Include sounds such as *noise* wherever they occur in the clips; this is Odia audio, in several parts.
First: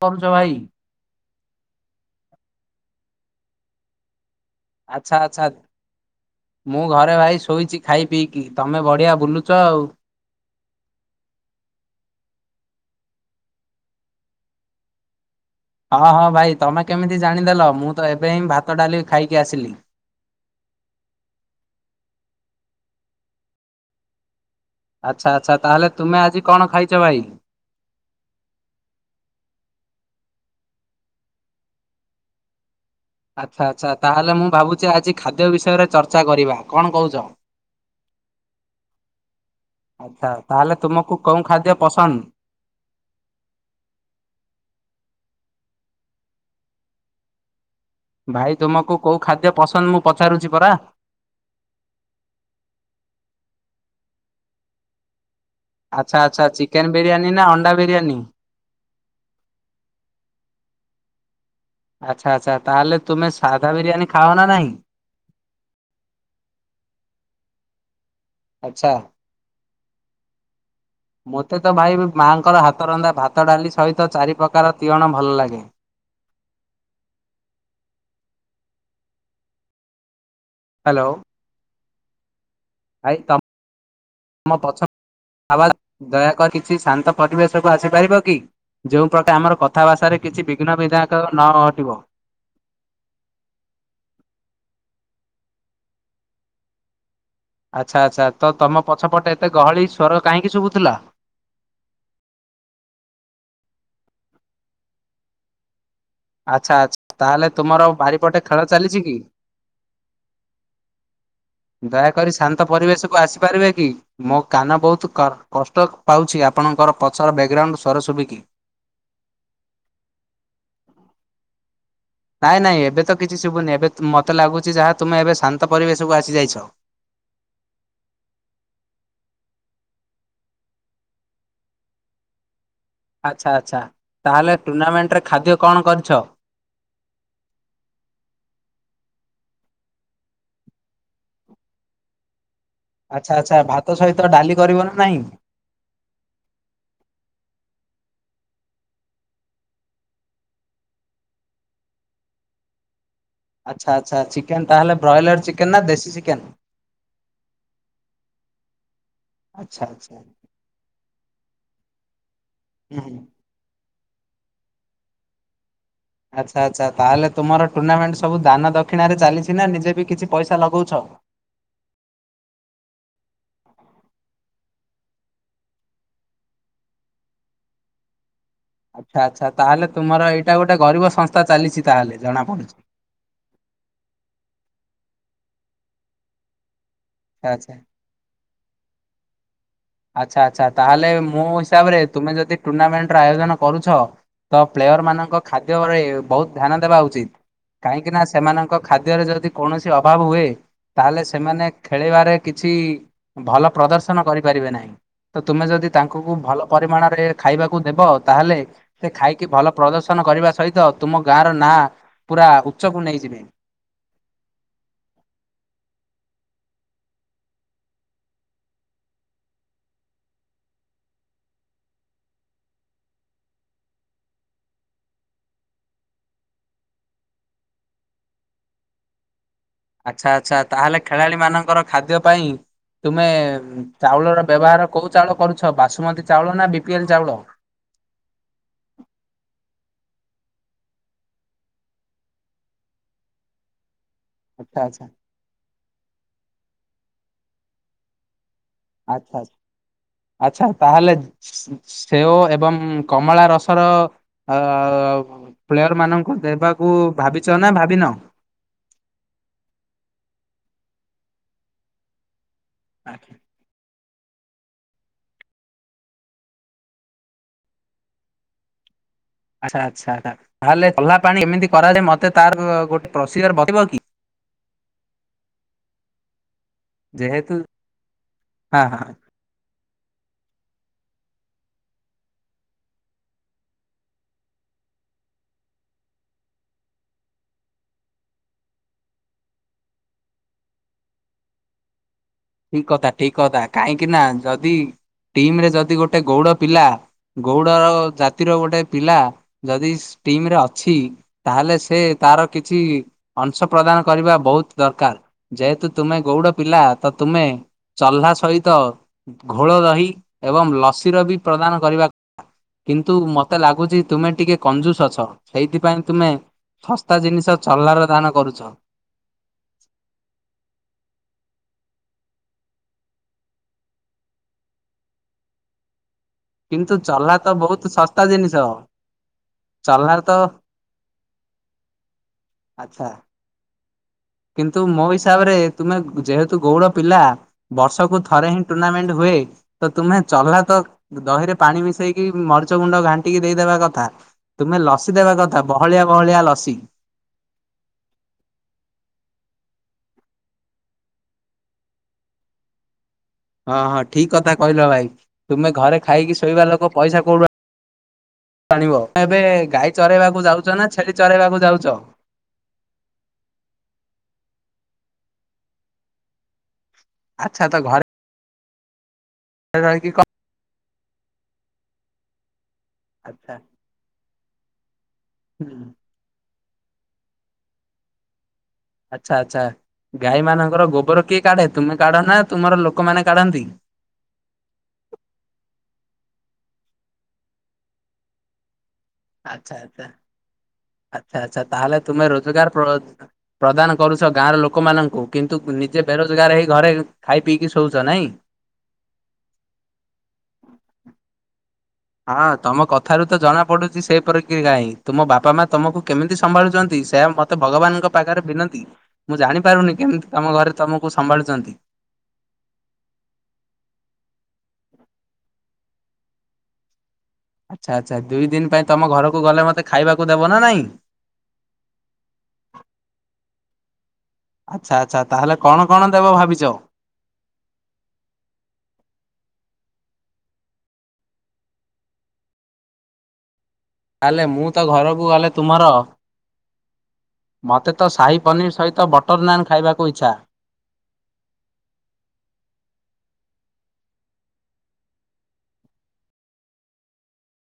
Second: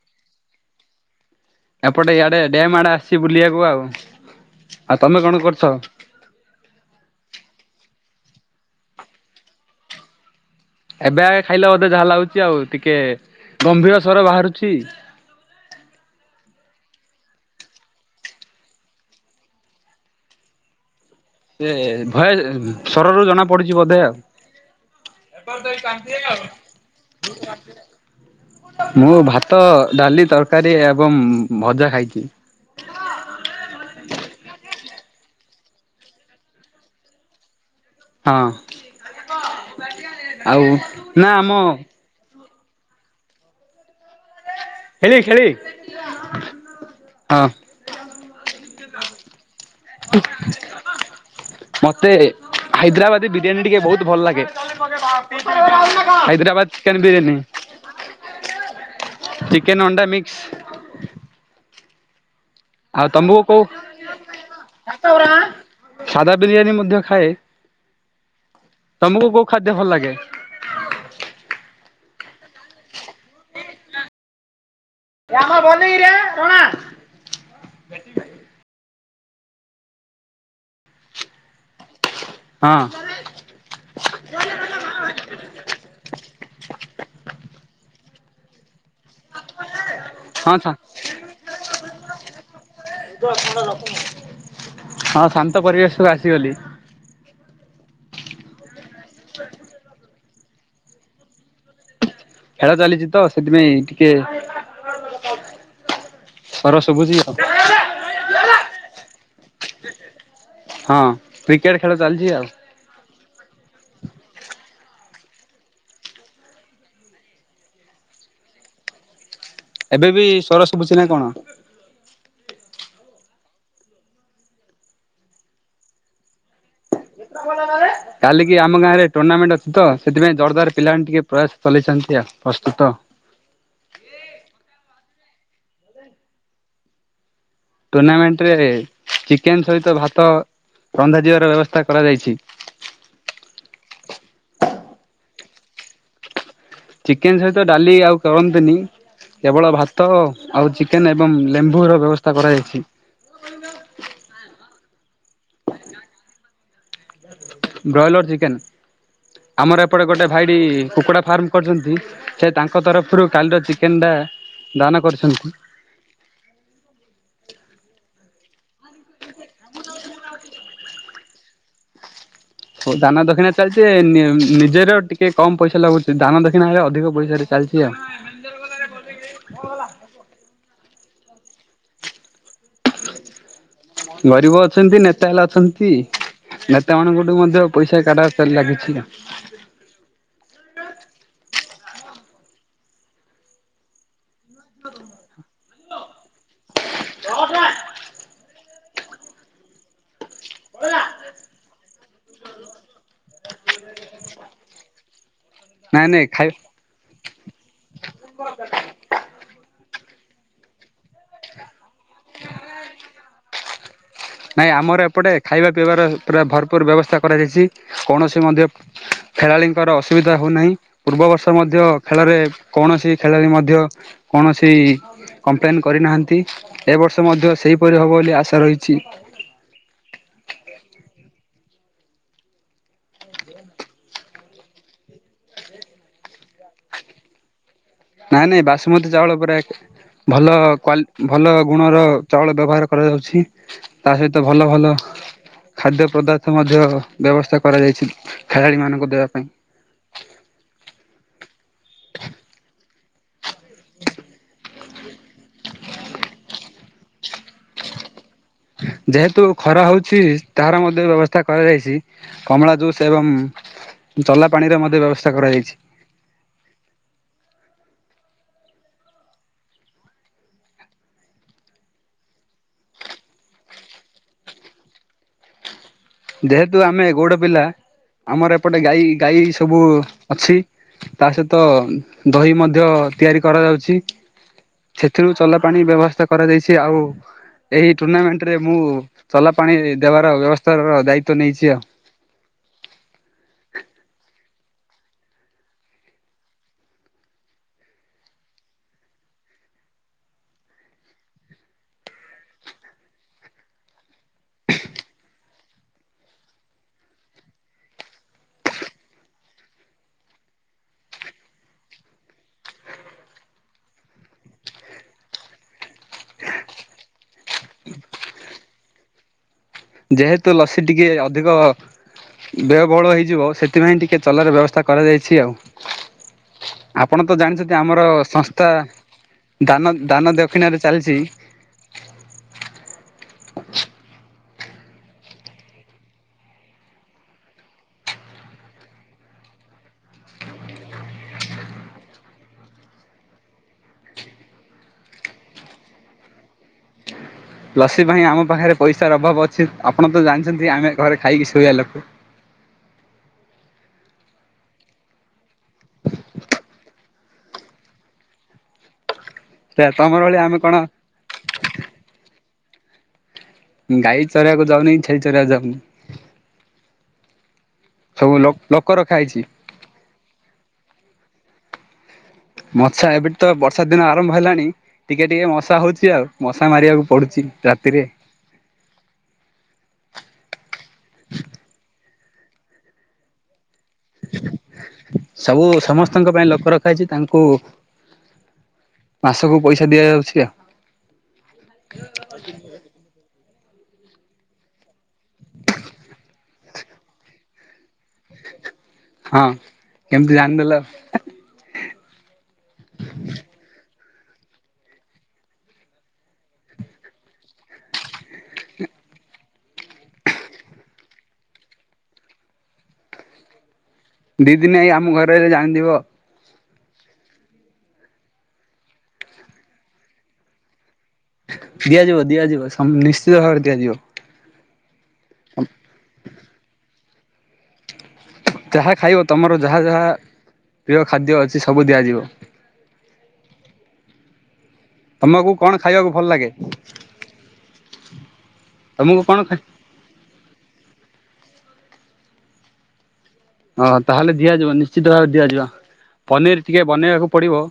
*unintelligible* ପଂ ଜ ଭାଇ ଏପଟେ ଇଆଡେ ଡେମ୍ ଆଡେ ଆସିଛି ବୁଲିବାକୁ ଆଉ। ଆଉ ତମେ ଆଛା କଣ ଆଚ୍ଛା କରୁଛ? ମୁଁ ଘରେ ଭାଇ ଶୋଇଛି। ଖାଇ ପିଇକି ତମେ ବଢିଆ ବୁଲୁଛ ଆଉ। ଏବେ ଆଗେ ଖାଇଲ ବୋଧେ ଯାହା ଲାଗୁଛି ଆଉ ଟିକେ ଗମ୍ଭୀର ସ୍ୱର ବାହାରୁଛି। ହଁ ହଁ ଭାଇ ତମେ କେମିତି ଜାଣିଦେଲ ମୁଁ ତ ଏବେ ହିଁ ଭାତ ଡାଲି ଖାଇକି ଆସିଲି। ସେ ଭୟ ଯ ଶ୍ବରରୁ ଜଣା ପଡିଛି ବୋଧେ ଆଉ। ଆଚ୍ଛା ଆଚ୍ଛା ତାହେଲେ, ତୁମେ ଆଜି କଣ ଖାଇଛ ଭାଇ? ମୁଁ ଭାତ, ଡାଲି, ତରକାରୀ ଏବଂ ଭଜା ଖାଇଛି। ଆଚ୍ଛା ଆଚ୍ଛା ତାହେଲେ ମୁଁ ଭାବୁଛି ଆଜି ଖାଦ୍ୟ ବିଷୟରେ ଚର୍ଚ୍ଚା କରିବା, କଣ କହୁଛ? ହଁ ଆଛା ଆଉ ତାହେଲେ, ତୁମକୁ ନା କୋଉଁ ଆମ ଖାଦ୍ୟ ପସନ୍ଦ? ଖେଳି ଖେଳି ହଁ। ଭାଇ ତୁମକୁ କୋଉ ଖାଦ୍ୟ ପସନ୍ଦ ମୁଁ ପଚାରୁଛି ପରା। ମତେ ହାଇଦ୍ରାବାଦି ବିରିୟାନୀ ଟିକେ ବ ବହୁତ ଭଲ ଲାଗେ। ଆଚ୍ଛା ଆଚ୍ଛା, ଚିକେନ ବିରିୟାନୀ ନା ଅଣ୍ଡା ବିରିୟାନୀ? ଚିକେନ ଅଣ୍ଡା ମିକ୍ସ୍। ଆଚ୍ଛା ଆଚ୍ଛା ତାହଲେ ତୁମେ ସାଧା ବିରିୟାନୀ ଖାଅ ନା ନାଇଁ? ସାଧା ବିରିୟାନୀ ମଧ୍ୟ ଖାଏ, ଆଚ୍ଛା ତମକୁ କୋଉ ଖାଦ୍ୟ ଭଲ ଲାଗେ? ମୋତେ ତ ଭାଇ ମାଆଙ୍କର ହାତ ରନ୍ଧା ଭାତ ଡାଲି ସହିତ ଚାରି ପ୍ରକାର ତିଅଣ ଭଲ ଆ ହ ଲାଗେ। ବନ୍ଦେଇରେ କଣ *unintelligible* ହ୍ୟାଲୋ। ଭାଇ ତମ *unintelligible* ପଛ ବା ଦୟାକରି କିଛି ଶାନ୍ତ ପରିବେଶକୁୁ ଆସି ପାରିବ କି ଯୋଉ ପ୍ରକା ଆମର କଥା ଭାଷାରେ କିଛି ସା ବିଘ୍ନ ବିଧାୟକ ନ ଘଟିବ। ହଁ ଶାନ୍ତ ପରିବେଶ କୁ ଆସିଗଲି। ଆଚ୍ଛା ଆଚ୍ଛା ତ ତମ ପଛପଟେ ଏତେ ଗହଳି ସ୍ୱର କାହିଁକି ଶୁଭୁଥିଲା? ଖେଳ ଚାଲିଚି ତ ସେଥିପାଇଁ ଟିକେ ଆଚ୍ଛା ସ୍ୱର ଶୁଭୁଛି ଆଚ୍ଛା ଆଉ। ତାହେଲେ ତୁମର ବାରିପଟେ ଖେଳ ଚାଲିଛି କି? ହଁ। କ୍ରିକେଟ ଖେଳ ଚାଲିଛି ଦୟାକରି ଆଉ ଶାନ୍ତ ପରିବେଶକୁ ଆସ ପାରିବେ କି ମୋ କାନ ବହୁତ କର କଷ୍ଟ ପାଉଛି ଆପଣଙ୍କର ପଛର ବ୍ୟାଗ୍ରାଉଣ୍ଡ ସ୍ୱର ସୁୁବିକି। ଏବେ ବି ସ୍ୱର ଶୁଭୁଛି ନା କଣ? ନାଇଁ ନାଇଁ ଏବେ ତ କିଛି ଶୁଭୁନି ଏବେ ତ ମୋତେ ଲାଗୁଛି ଯାହା ତୁମେ ଏବେ ଶାନ୍ତ ପରିବେଶକୁ ଆସି ଯାଇଛ। କେତେଟା ବଲ୍ ହେଲାରେ? କାଲିିକି ଆମ ଗାଁରେ ଟୁର୍ଣ୍ଣାମେଣ୍ଟ ଅଛି ତ ସେଥିପାଇଁ ଜୋରଦଵାର ପିଲାମାନେ ଟିକେ ପ୍ରୟାସ ଚଲେଇଛନ୍ତି ଆଉ ପ୍ରସ୍ତୁତ। ଆଚ୍ଛା ଆଚ୍ଛା ତାହେଲେ ଟୁର୍ଣ୍ଣାମେଣ୍ଟରେ ଖାଦ୍ୟ କଣ କରିଛ? ଟୁର୍ଣାମେଣ୍ଟରେ ଚିକେନ ସହିତ ଭାତ ରନ୍ଧା ଯିବାର ବ୍ୟବସ୍ଥା କରାଯାଇଛି। ଆଚ୍ଛା ଆଚ୍ଛା ଭାତ ସହିତ ଡାଲି କରିବ ନା ନାହିଁ? ଚିକେନ ସହିତ ଡାଲି ଆଉ କରନ୍ତୁନି। କେବଳ ଭାତ ଆଉ ଚିକେନ ଏବଂ ଲେମ୍ବୁ ର ବ୍ୟବସ୍ଥା କରାଯାଇଛି। ଆଚ୍ଛା ଆଚ୍ଛା ଚିକେନ ତାହେଲେ ବ୍ରଏଲାର ଚିକେନ୍ ନା ଦେଶୀ ଚିକେନ? Broiler chicken. ଆଚ୍ଛା ଆମର ଏପଟେ ଆଚ୍ଛା ହୁଁ। ଗୋଟେ ଭାଇଡି କୁକୁଡ଼ା ଫାର୍ମ କରିଛନ୍ତି ସେ ତାଙ୍କ ହୁଁ। ତରଫରୁ କାଲିର ଚିକେନ ଟା ଦାନ କରିଛନ୍ତି। ଆଚ୍ଛା ଆଚ୍ଛା ତାହେଲେ ତୁମର ଟୁର୍ଣ୍ଣାମେଣ୍ଟ ସବୁ ଦାନ ଦକ୍ଷିଣାରେ ଚାଲିଛି ନା ନିଜେ ବି କିଛି ପଇସା ଲଗଉଛ? ହଉ ଦାନା ଦକ୍ଷିଣା ଚାଲିଛି ନି ନିଜର ଟିକେ କମ ପଇସା ଲାଗୁଛି ଦାନା ଦକ୍ଷିଣା ହେଲେ ଅଧିକ ପଇସା ରେ ଚାଲିଛି। ଚାଲିଛି ବା। ଆଚ୍ଛା ଆଚ୍ଛା ତାହେଲେ ତୁମର ଏଇଟା ଗୋଟେ ଗରିବ ସଂସ୍ଥା ଚାଲିଛି ତାହେଲେ। ଜଣା ପଡୁଛି ଗରିବ ଅଛନ୍ତି ନେତା ହେଲେ ଅଛନ୍ତି ନେତା ମାନଙ୍କଠୁ ମଧ୍ୟ ଆଚ୍ଛା। ପଇସା କାଢା ବାରେ ଲାଗିଛି ଆଉ। ଆଚ୍ଛା ଆଚ୍ଛା ତାହେଲେ ମୋ ହିସାବରେ ତୁମେ ଯଦି ଟୁର୍ଣ୍ଣାମେଣ୍ଟର ଆୟୋଜନ କରୁଛ ତ ପ୍ଲେୟର ମାନଙ୍କ ଖାଦ୍ୟରେ ବହୁତ ଧ୍ୟାନ ଦେବା ଉଚିତ କାହିଁକି ନା ସେମାନ ଖାଦ୍ୟରେ ଯଦି କୌଣସି ଅଭାବ ହୁଏ। ତାହେଲେ ସେମାନେ ଖେଳିବାରେ କିଛି ଭଲ ପ୍ରଦର୍ଶନ କରିପାରିବେ ନାହିଁ। ତ ତୁମେ ଯଦି ନାଇଁ ନାଇଁ ତାଙ୍କୁକୁ ଖାଇ ଭଲ ପରିମାଣରେ ଖାଇବାକୁ ଦେବ ତାହେଲେ ସେ ଖାଇକି ଭଲ ପ୍ରଦର୍ଶନ କରିବା ସହିତ ତୁମ ଗାଁର ନାଁ ପୁରା ଉଚ୍ଚକୁ ନେଇଯିବେ। ନାଇଁ ଆମର ଏପଟେ ଖାଇବା ପିଇବାର ପୁରା ଭର ଭରପୂର ବ୍ୟବସ୍ଥା କରାଯାଇଛି। କୌଣସି ମଧ୍ୟ ଖେଳାଳିଙ୍କର ଅସୁବିଧା ହଉନାହିଁ ପୂର୍ବବର୍ଷ ମଧ୍ୟ ଖେଳରେ କୌଣସି ଖେଳାଳି ମଧ୍ୟ କୌଣସି କମ୍ପ୍ଲେନ କରିନାହାନ୍ତି ଏ ବର୍ଷ ମଧ୍ୟ ସେହିପରି ହବ ବୋଲି ଆଶା ରହିଛି। ଆଚ୍ଛା ଆଚ୍ଛା ତାହେଲେ ଖେଳାଳି ମାନଙ୍କର ଖାଦ୍ୟ ପାଇଁ ତୁମେ ଚାଉଳର ବ୍ୟବହାର କଉ ଚାଉଳ କରୁଛ ବାସୁମତୀ ଚାଉଳ ନା ବି ପି ଏଲ୍ ଚାଉଳ? ନାଇଁ ନାଇଁ ବାସୁମତୀ ଚାଉଳ ପରା ଏକ। ଭଲ କ୍ୱାଲି ଭଲ ଗୁଣର ଚାଉଳ ବ୍ୟବହାର କରାଯାଉଛି। ତା ସହିତ ଭଲ ଆଚ୍ଛା ଭଲ ଆଚ୍ଛା ଖାଦ୍ୟ ପଦାର୍ଥ ମଧ୍ୟ ବ୍ୟବସ୍ଥା କରାଯାଇଛି। ଖେଳାଳିମାନଙ୍କୁ ଦେବା ଆଚ୍ଛା ପାଇଁ। ଆଚ୍ଛା ଆଚ୍ଛା ତାହଲେ ସେଓ ଏବଂ। କମଳା ରସର ଆ। ପ୍ଲେୟର ମାନଙ୍କୁ ଦେବାକୁ ଭାବିଛ ନା ଭାବିିନ? ଯେହେତୁ ଖରା ହଉଛି ତାହାର ମଧ୍ୟ ବ୍ୟବସ୍ଥା କରାଯାଇଛି। କମଳା ଜୁସ୍ ଏବଂ। ଆଚ୍ଛା ଚଲା ପାଣିର ମଧ୍ୟ ବ୍ୟବସ୍ଥା କରାଯାଇଛି। ଆଛା ଆଚ୍ଛା ତାହେଲେ ଚଲା ପାଣି କେମିତି କରାଯାଏ ମତେ ତାର ଗୋଟେ ପ୍ରୋଷିକାର ବତେଇବ କି? *unintelligible* ଯେହେତୁ ଆମେ ଗୌଡ଼ ଯେହେତୁ ପିଲା ଆମର ଏପଟେ ହଁ ଗାଈ ହଁ ଗାଈ ସବୁ ଅଛି। ତା ସହିତ ଦହି ମଧ୍ୟ ତିଆରି କରାଯାଉଛି। ସେଥିରୁ ଚଲା ପାଣି ବ୍ୟବସ୍ଥା କରାଯାଇଛି ଆଉ। ଏଇ ଟୁର୍ଣ୍ଣାମେଣ୍ଟ ରେ ମୁଁ ଚଲା ପାଣି ଦେବାର ବ୍ୟବସ୍ଥାର ଦାୟିତ୍ୱ ନେଇଛି ଆଉ। ଠିକ କଥା ଠିକ କଥା କାହିଁକି ନା ଯଦି ଟିମରେ ଯଦି ଗୋଟେ ଗୌଡ ପିଲା। ଗୌଡ଼ର ଜାତିର ଗୋଟେ ପିଲା ଯଦି ଟିମିରେ ଅଛି ତାହେଲେ ସେ ତାର କିଛି ଅଂଶ ପ୍ରଦାନ କରିବା ବହୁତ ଦରକାର ଯେହେତୁ ତୁମେ ଗୌଡ଼ ପିଲା। ତ ତୁମେ? ଚହ୍ଲା ସହିତ ଘୋଳ ଦହି ଏବଂ ଲସିର ବି ପ୍ରଦାନ କରିବା କଥା। କିନ୍ତୁ ମତେ ଲାଗୁଛି ତୁମେ ଟିକେ କଞ୍ଜୁସ ଅଛ ସେଇଥିପାଇଁ ତୁମେ। ଶସ୍ତା ଜିନିଷ ଚଲାର ଦାନ କରୁଚ। ଯେହେତୁ ଲସି ଟିକେ ଅଧିକ ବ୍ୟୟ ବହୁଳ ହେଇଯିବ ସେଥିପାଇଁ ଟିକେ ଚଲାର ବ୍ୟବସ୍ଥା କରାଯାଇଛି ଆଉ। କିନ୍ତୁ ଆପଣ ଚହ୍ଲା ତ ଜାଣିଛନ୍ତି ବହୁତ ଆମର ଶସ୍ତା ଜିନିଷ ସଂସ୍ଥା ଦାନ ଚହ୍ଲା ତ ଦାନ ଦକ୍ଷିଣାରେ ଚାଲିଚି ଆଚ୍ଛା। କିନ୍ତୁ ମୋ ହିସାବରେ ତୁମେ ଯେହେତୁ ଗଉଡ଼ ପିଲା ବର୍ଷକୁୁ ଥରେ ହିଁ ଟୁର୍ଣ୍ଣାମେଣ୍ଟ ହୁଏ ଏ ତ ତୁମେ ଚଲା ତ ଦହିରେ ପାଣି ମିଶେଇକି ମରିଚ ଗୁଣ୍ଡ ଘାଣ୍ଟିକି ଦେଇଦବା କଥା ତୁମେ ଲସି ଦେବା କଥା ବହଳିଆ ବହଳିଆ ଲସି *inaudible* ଲସି ପାଇଁ ଆମ ପାଖରେ ପଇସାର ଅଭାବ ଅଛି ଆପଣ ତ ଜାଣିଛନ୍ତି ଆମେ ଘରେ ଖାଇକି ଶୋଇବା ଲୋକ *inaudible* ହଁ ହଁ ଠିକ କଥା କହିଲ ଭାଇ ତୁମେ ଘରେ ଖାଇକି ଶୋଇବା ଲୋକ ପଇସା କଉଠୁ ଆଣିବ ତ ଏବେ ସେ ଗାଈ ତମର ଭଳିଆ ଚରେଇବାକୁ ଆମେ କଣ ଯାଉଚ ନା ଛେଳି ଚରାଇବାକୁ ଯାଉଚ? ଗାଈ ଚରେବାକୁ ଯାଉନି ଛେଳି ଚରେବାକୁ ଯାଉନି। ସବୁ ଲୋ ଲୋକ ରଖା ହେଇଚି। ହେରା ରହିକି କ ମଶା ଏବେଠୁ ତ ଆଚ୍ଛା ବର୍ଷା ଦିନ ଆରମ୍ଭ ହେଲାଣି ଟିକେ ଟିକେ ହୁଁ ମଶା ହଉଚି ଆଉ ମ ଶା ମାରିବାକୁ ପଡୁଛି ରାତିରେ। ଆଚ୍ଛା ଆଚ୍ଛା। ଗାଈ ମାନଙ୍କର ଗୋବର କିଏ କାଢ଼େ ତୁମେ କାଢ ନା ତୁମର ଲୋକମାନେ କାଢ଼ନ୍ତି? *inaudible* ସବୁ ସମସ୍ତଙ୍କ ପାଇଁ ଲୋକ ରଖା ହେଇଛି ତାଙ୍କୁ ମାସକୁ ଆଚ୍ଛା ପଇସା ଆଚ୍ଛା ଦିଆଯାଉଛି ଆଉ ଆଚ୍ଛା ଆଚ୍ଛା ତାହଲେ ତୁମେ ରୋଜଗାର ପ୍ର ପ୍ରଦାନ କରୁଛ ଗାଁର ଲୋକମାନଙ୍କୁ କିନ୍ତୁ ନିଜେ ବେରୋଜଗାର ହେଇ ଘରେ ଖାଇ ପିଇକି ଶୋଉ ହଁ କେମିତି ଜାଣିଦେଲ? ହଁ ତମ କଥାରୁ ତ ଜଣା ପଡୁଚି ସେ କର କି ନାହିଁ ତୁମ ବାପା ମା ତମକୁ କେମିତି ସମ୍ଭାଳୁଛନ୍ତି ସେୟା ମତେ ଭଗବାନଙ୍କ ପାଖରେ ବିନତି ମୁଁ ଜାଣିପାରୁନି କେମିତି ତମ ଘରେ ତମକୁ ସମ୍ଭାଳୁଚନ୍ତି। ଦି ଦିନି ଆଇ ଆମ ଘରେ ଜାଣିଯିବ। ଆଚ୍ଛା ଆଚ୍ଛା ଦିଇ ଦିନ ପାଇଁ ତମ ଘରକୁ ଗଲେ ମତେ ଖାଇବାକୁ ଦେବ ନା ନାଇଁ? ଦିଆଯିବ ଦିଆଯିବ ସମ ନିଶ୍ଚିତ ଭାବରେ ଦିଆଯିବ। ଆଚ୍ଛା ଆଚ୍ଛା ତାହେଲେ କଣ କଣ ଦେବ ଭାବିଚ? ଯାହା ଖାଇବ ତୁମର ଯାହା ଯାହା ପ୍ରିୟ ଖାଦ୍ୟ ଅଛି ସବୁ ଦିଆଯିବ। ତାହେଲେ ମୁଁ ତ ଘରକୁ ଗଲେ ତମକୁ କଣ ତୁମର ଖାଇବାକୁ ଭଲ ଲାଗେ ମୋତେ ତ ସାହି ପନିର ସହିତ ତମକୁ କଣ ବଟର ହଁ ନାନ୍ ଖାଇବାକୁ ଇଚ୍ଛା। ଓଁ ତାହେଲେ ଦିଆଯିବ ନିଶ୍ଚିତ ଭାରେ ଦିଆଯିବ ପନିର୍ ଟିକେ ବନେଇବାକୁ ପଡିବ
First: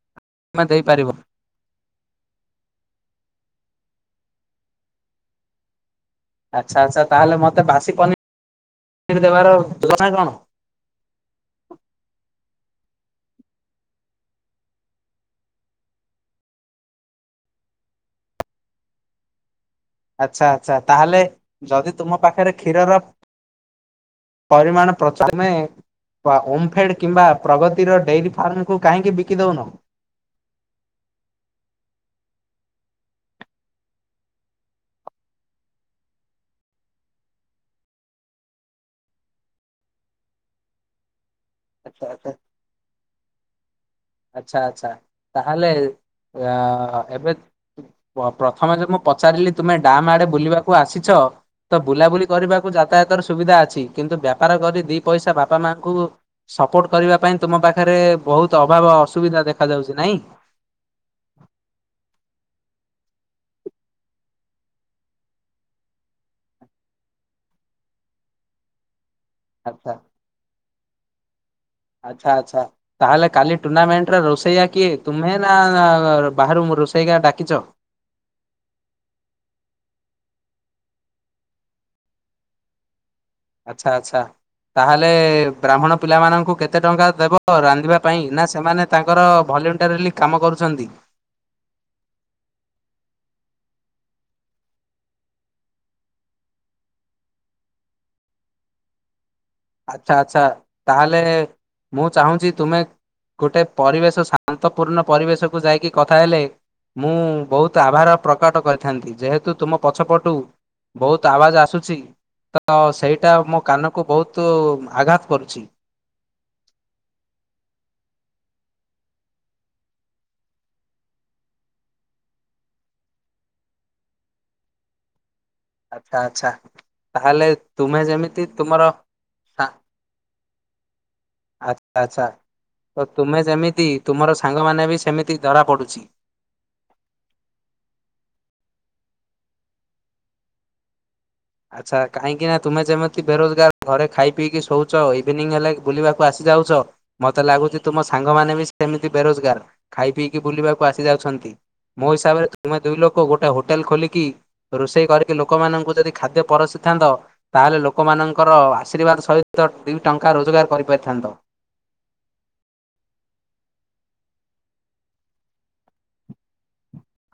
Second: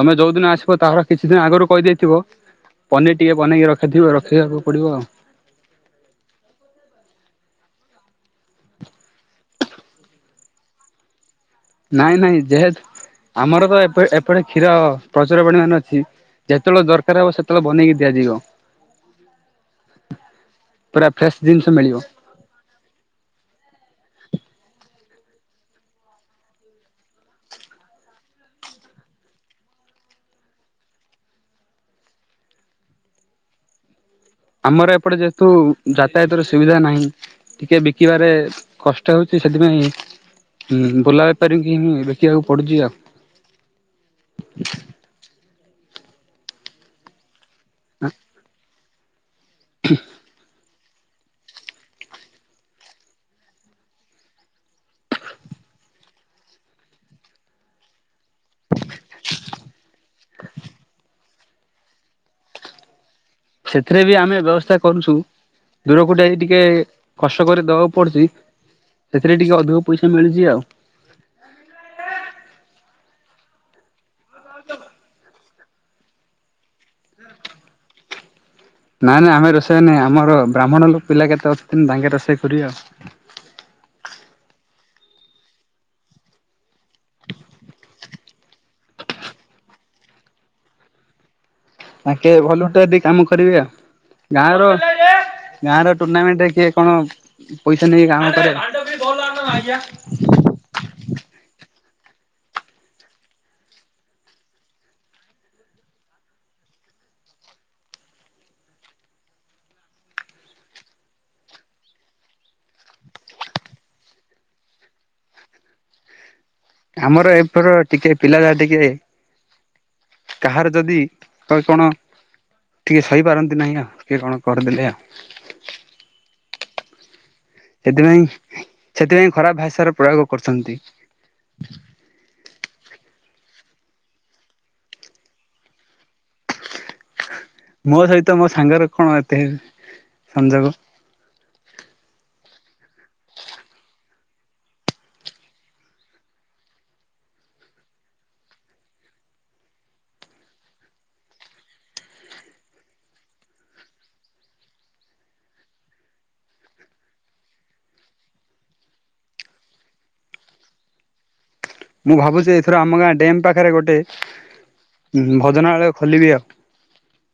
ତମେ ଯୋଉ ଦିନ ତୁମେ ଆସିବ ତାର ଦେଇପାରିବ। କିଛି ଦିନ ଆଗରୁ କହିଦେଇଥିବ ପନିର୍ ଟିକେ ବନେଇକି ରଖିଥିବ ରଖିବାକୁ ପଡିବ ଆଉ। ଆଚ୍ଛା ଆଚ୍ଛା ତାହେଲେ ମତେ ବାସି ପନିର୍ ପନିର୍ ଦେବାର ରଖିଛ ନା କଣ? ନାଇଁ ନାଇଁ ଯେହେତୁ ଆମର ତ ଏ ଏପଟେ କ୍ଷୀର ପ୍ରଚୁର ପରିମାଣ ରେ ଅଛି। ଯେତେବେଳେ ଦରକାର ହବ ସେତେବେଳେ ବନେଇକି ଦିଆଯିବ। ଆଚ୍ଛା ଆଚ୍ଛା ପୁରା ତାହେଲେ ଫ୍ରେଶ ଜିନିଷ ଯଦି ମିଳିବ। ତୁମ ପାଖରେ କ୍ଷୀରର ପରିମାଣ ପ *unintelligible* ଓମ୍ଫେଡ୍ କିମ୍ବା ପ୍ରଗତିର ଡେରି ଫାର୍ମକୁ କାହିଁକି ବିକିଦଉନା। *inaudible* ଆମର ଏପଟେ ଯେହେତୁ ଯାତାୟାତର ସୁବିଧା ନାହିଁ ଟିକେ ବିକିବାରେ କଷ୍ଟ ହେଉଛି। ସେଥିପାଇଁଁ ବୁଲା ବେପାରି କି ଆଚ୍ଛା ଆଚ୍ଛା ବିକିବାକୁ ପଡୁଛି ଆଉ। ଆଚ୍ଛା ଆଚ୍ଛା ତାହେଲେ ଅ ଏବେ ପ୍ରଥମେ ଯେ ମୁଁ ପଚାରିଲି ତୁମେ ଡାମ୍ ଆଡେ ବୁଲିବାକୁ ଆସିଛ? ତ ବୁଲାବୁଲି କରିବାକୁ ଯାତାୟାତର ସୁବିଧା ଅଛି କିନ୍ତୁ ବେପାର କରି ଦି ପଇସା ବାପା ମାଆଙ୍କୁ ସପୋର୍ଟ କରିବା ପାଇଁ ତୁମ ପାଖରେ ବହୁତ ଭ ବା ଅସୁବିଧା ଦେଖା ଯାଉଛି ନାଇଁ। ସେଥିରେ ବି ଆମେ ବ୍ୟବସ୍ଥା କରୁଛୁ। ଦୂରକୁ ଯାଇ ଟିକେ କଷ୍ଟ କରି ଦବାକୁ ପଡୁଛି। ସେଥିରେ ଟିକେ ଅଧିକ ଆଚ୍ଛା। ପଇସା ମିଳୁଛି ଆଉ। ଆଚ୍ଛା ଆଛା ତାହେଲେ କାଲି ଟୁର୍ଣ୍ଣାମେଣ୍ଟରେ ରୋଷେଇଆ କିଏ? ତୁମେ ନା ବାହାରୁ ରୋଷେଇ କା ଡାକିଛ। ନାଇଁ ନାଇଁ ଆମେ ରୋଷେଇ ନାାଇଁ, ଆମର ବ୍ରାହ୍ମଣ ପିଲା କେତେ ଅଛନ୍ତି ତାଙ୍କେ ରୋଷେଇ କରିବେ ଆଉ। ଆଚ୍ଛା। ଆଚ୍ଛା। ତାହେଲେ ବ୍ରାହ୍ମଣ ପିଲାମାନଙ୍କୁ କେତେ ଟଙ୍କା ଦେବ ରାନ୍ଧିବା ପାଇଁ ନା ସେମାନେ ତାଙ୍କର ଭଲ *unintelligible* କାମ କରୁଛନ୍ତି। ଆଙ୍କେ ଭଲଟ ଟିକ କାମ କରିବି ଆଉ, ଗାଁ ର ଗାଁ ର ଟୁର୍ଣ୍ଣାମେଣ୍ଟରେ କିଏ କଣ ପଇସା ନେଇକ କାଁମ କରେ ଆଛା ଆଚ୍ଛା, ତାହେଲେ ମୁଁ ଚାହୁଁଛି ତୁମେ ଗୋଟେ ପରିବେଶ ଶାନ୍ତପୂର୍ଣ୍ଣ ପରିବେଶକୁ ଯାଇକି କଥା ହେଲେ ମୁଁ ବହୁତ ଆଭାର ପ୍ରକଟ କରିଥାନ୍ତି, ଯେହେତୁ ତୁମ ପଛପଟୁ ବହୁତ ଆବାଜ ଆସୁଛି ତ ସେଇଟା ମୋ କାନକୁ ବହୁତ ତ ଆଘାତ କରୁଛି। ଆମର ଏପର ଟିକେ ପିଲା ଯାହା ଟିକେ କାହାର ଯଦି ତହ କଣ ଟିକେ ସହିପାରନ୍ତି ନାହିଁ ଆଉ କିଏ କଣ କରିଦେଲେ ଆଉ। ଆଚ୍ଛା। ଆଚ୍ଛା। ତାହେଲେ ତୁମେ ସେଥିପାଇଁ ଯେମିତି ତୁମର ସେଥିପାଇଁ ଖରାପ ଭାଷାର ପ୍ରୟୋଗ କରୁଛନ୍ତି ଆଛା ଆଛା। ତ ତୁମେ ଯେମିତି ତୁମର ସାଙ୍ଗମାନେ ବି ସେମିତି ଧରାପଡୁଛି। ମୋ ସହିତ ମୋ ସାଙ୍ଗରେ କଣ ଏତେ ସଂଯୋଗ? ଆଚ୍ଛା କାହିଁକି ନା ତୁମେ ଯେମିତି ବେରୋଜଗାର ଘରେ ଖାଇ ପିଇକି ଶୋଉଛ ଇଭିନିଂ ହେଲେ ବୁଲିବାକୁ ଆସିବ ଯାଉଛ ମତେ ଲାଗୁଛି ତୁମ ସାଙ୍ଗ ମାନେ ବି ସେମିତି ବେରୋଜଗାର, ଖାଇ ପିଇକି ବୁଲିବାକୁ ଆସି ଯାଉଛନ୍ତି। ମୋ ହିସାବରେ ତୁମେ ଦୁଇ ଲୋକ ଗୋଟେ ହୋଟେଲ ଖୋଲିକି ରୋଷେଇ କରିକି ଲୋକମାନଙ୍କୁ ଯଦି ଖାଦ୍ୟ ପରସିିଥାନ୍ତ ତାହେଲେ ଲୋକମାନଙ୍କର ଆଶୀର୍ବାଦ ସହିତ ଦୁଇ ଟଙ୍କା ରୋଜଗାର କରିପାରିଥାନ୍ତତା। ନ୍ତ। ମୁଁ ଭାବୁଛି ଏଥର ଆମ ଗାଁ ଡ୍ୟମ୍ ପାଖରେ ଗୋଟେ ହଁ ଭୋଜନାଳୟ ଖୋଲିବି ଆଉ।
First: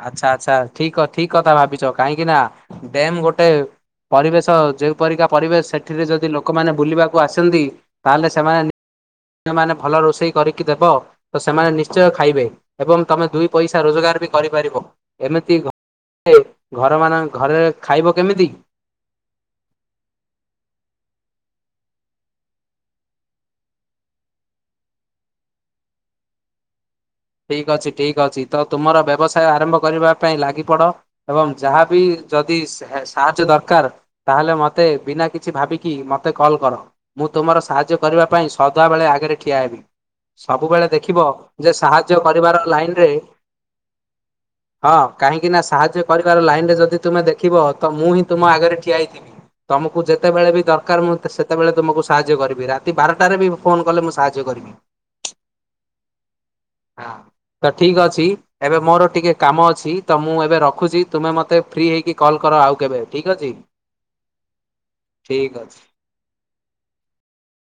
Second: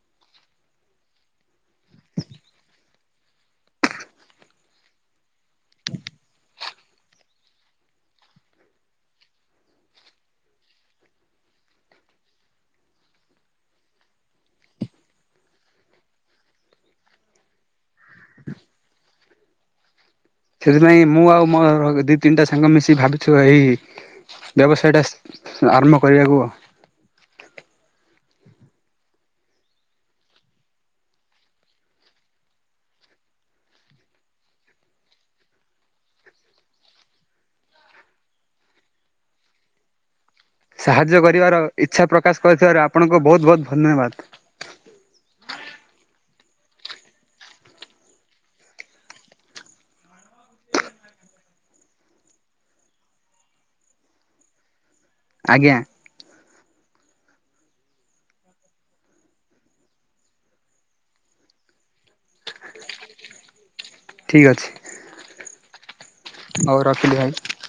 ଆଚ୍ଛା ଆଚ୍ଛା, ଠିକ ଠିକ କଥା ଭାବିଛ କାହିଁକି ନା ଡ୍ୟାମ୍ ଗୋଟେ ପରିବେଶ, ଯେଉଁ ପରରିକା ପରିବେଶ ସେଠିରେ ଯଦି ଲୋକମାନେ ବୁଲିବାକୁ ଆସନ୍ତି ତାହେଲେ ସେମାନେ ସେମାନେ ଭଲ ରୋଷେଇ କରିକି ଦେବ ତ ସେମାନେ ନିଶ୍ଚୟ ଖାଇବେ ଏବଂ ତମେ ଦୁଇ ପଇସା ରୋଜଗାର ବି କରିପାରିବ ଏମିତି ଘ ରେ ଘର ମାନ ଘରେ ଖାଇବ କେମିତି? ସେଥିପାଇଁ ମୁଁ ଆଉ ମୋ ଦି ତିନିଟା ସାଙ୍ଗ ମିଶି ଭାବିଛୁ ଏଇ ବ୍ୟବସାୟଟା ଆରମ୍ଭ କରିବାକୁ ଆଉ। ଠିକ ଅଛି ଠିକ ଅଛି ତ ତୁମର ବ୍ୟବସାୟ ଆରମ୍ଭ କରିବା ପାଇଁ ଲାଗିପଡ଼ ଏବଂ ଯାହାବି ଯଦି ସାହାଯ୍ୟ ଦରକାର ତାହେଲେ ମତେ ବିନା କିଛି ଭାବିକି ମତେ କଲ୍ କର। ମୁଁ ତୁମର ସାହାଯ୍ୟ କରିବା ପାଇଁ ସଦାବେଳେ ଆଗରେ ଠିଆ ହେବି, ସବୁବେଳେ ଦେଖିବ ସାହାଯ୍ୟ କରିବାର ଯେ ଇଚ୍ଛା ସାଙ୍ଗ ପ୍ରକାଶ କରିବାର କରିଥିବାରୁ ଲାଇନ ରେ, ଆପଣଙ୍କୁ ବହୁତ ବହୁତ ଧନ୍ୟବାଦ ହଁ କାହିଁକି ନା ସାହାଯ୍ୟ କରି *unintelligible* ଲାଇନ ରେ ଯଦି ତୁମେ ଦେଖିବ ତ ମୁଁ ହିଁ ତୁମ ଆଗରେ ଠିଆ ହେଇଥିବି। ତମକୁ ଯେତେବେଳେ ବି ଦରକାର ମୁଁ ସେତେବେଳେ ତୁମକୁ ସାହାଯ୍ୟ କରିବି ରାତି ବାରଟାରେ ବି ଫୋନ କଲେ ମୁଁ ସାହାଯ୍ୟ କରିବି। କରିବ। ଆଜ୍ଞା। *inaudible* ତ ଠିକ ଅଛି। ଏବେ ମୋର ଟିକେ କାମ ଅଛି। ତ ମୁଁ ଏବେ ରଖୁଚି। ତୁମେ ମତେ ଫ୍ରି ହେଇ କଲ୍ କର ଆଉ କେବେ ଠିକ ଅଛି ଠିକ୍ ଅଛି ଠିକ ଅଛି। ହଉ ରଖିଲି ଭାଇ।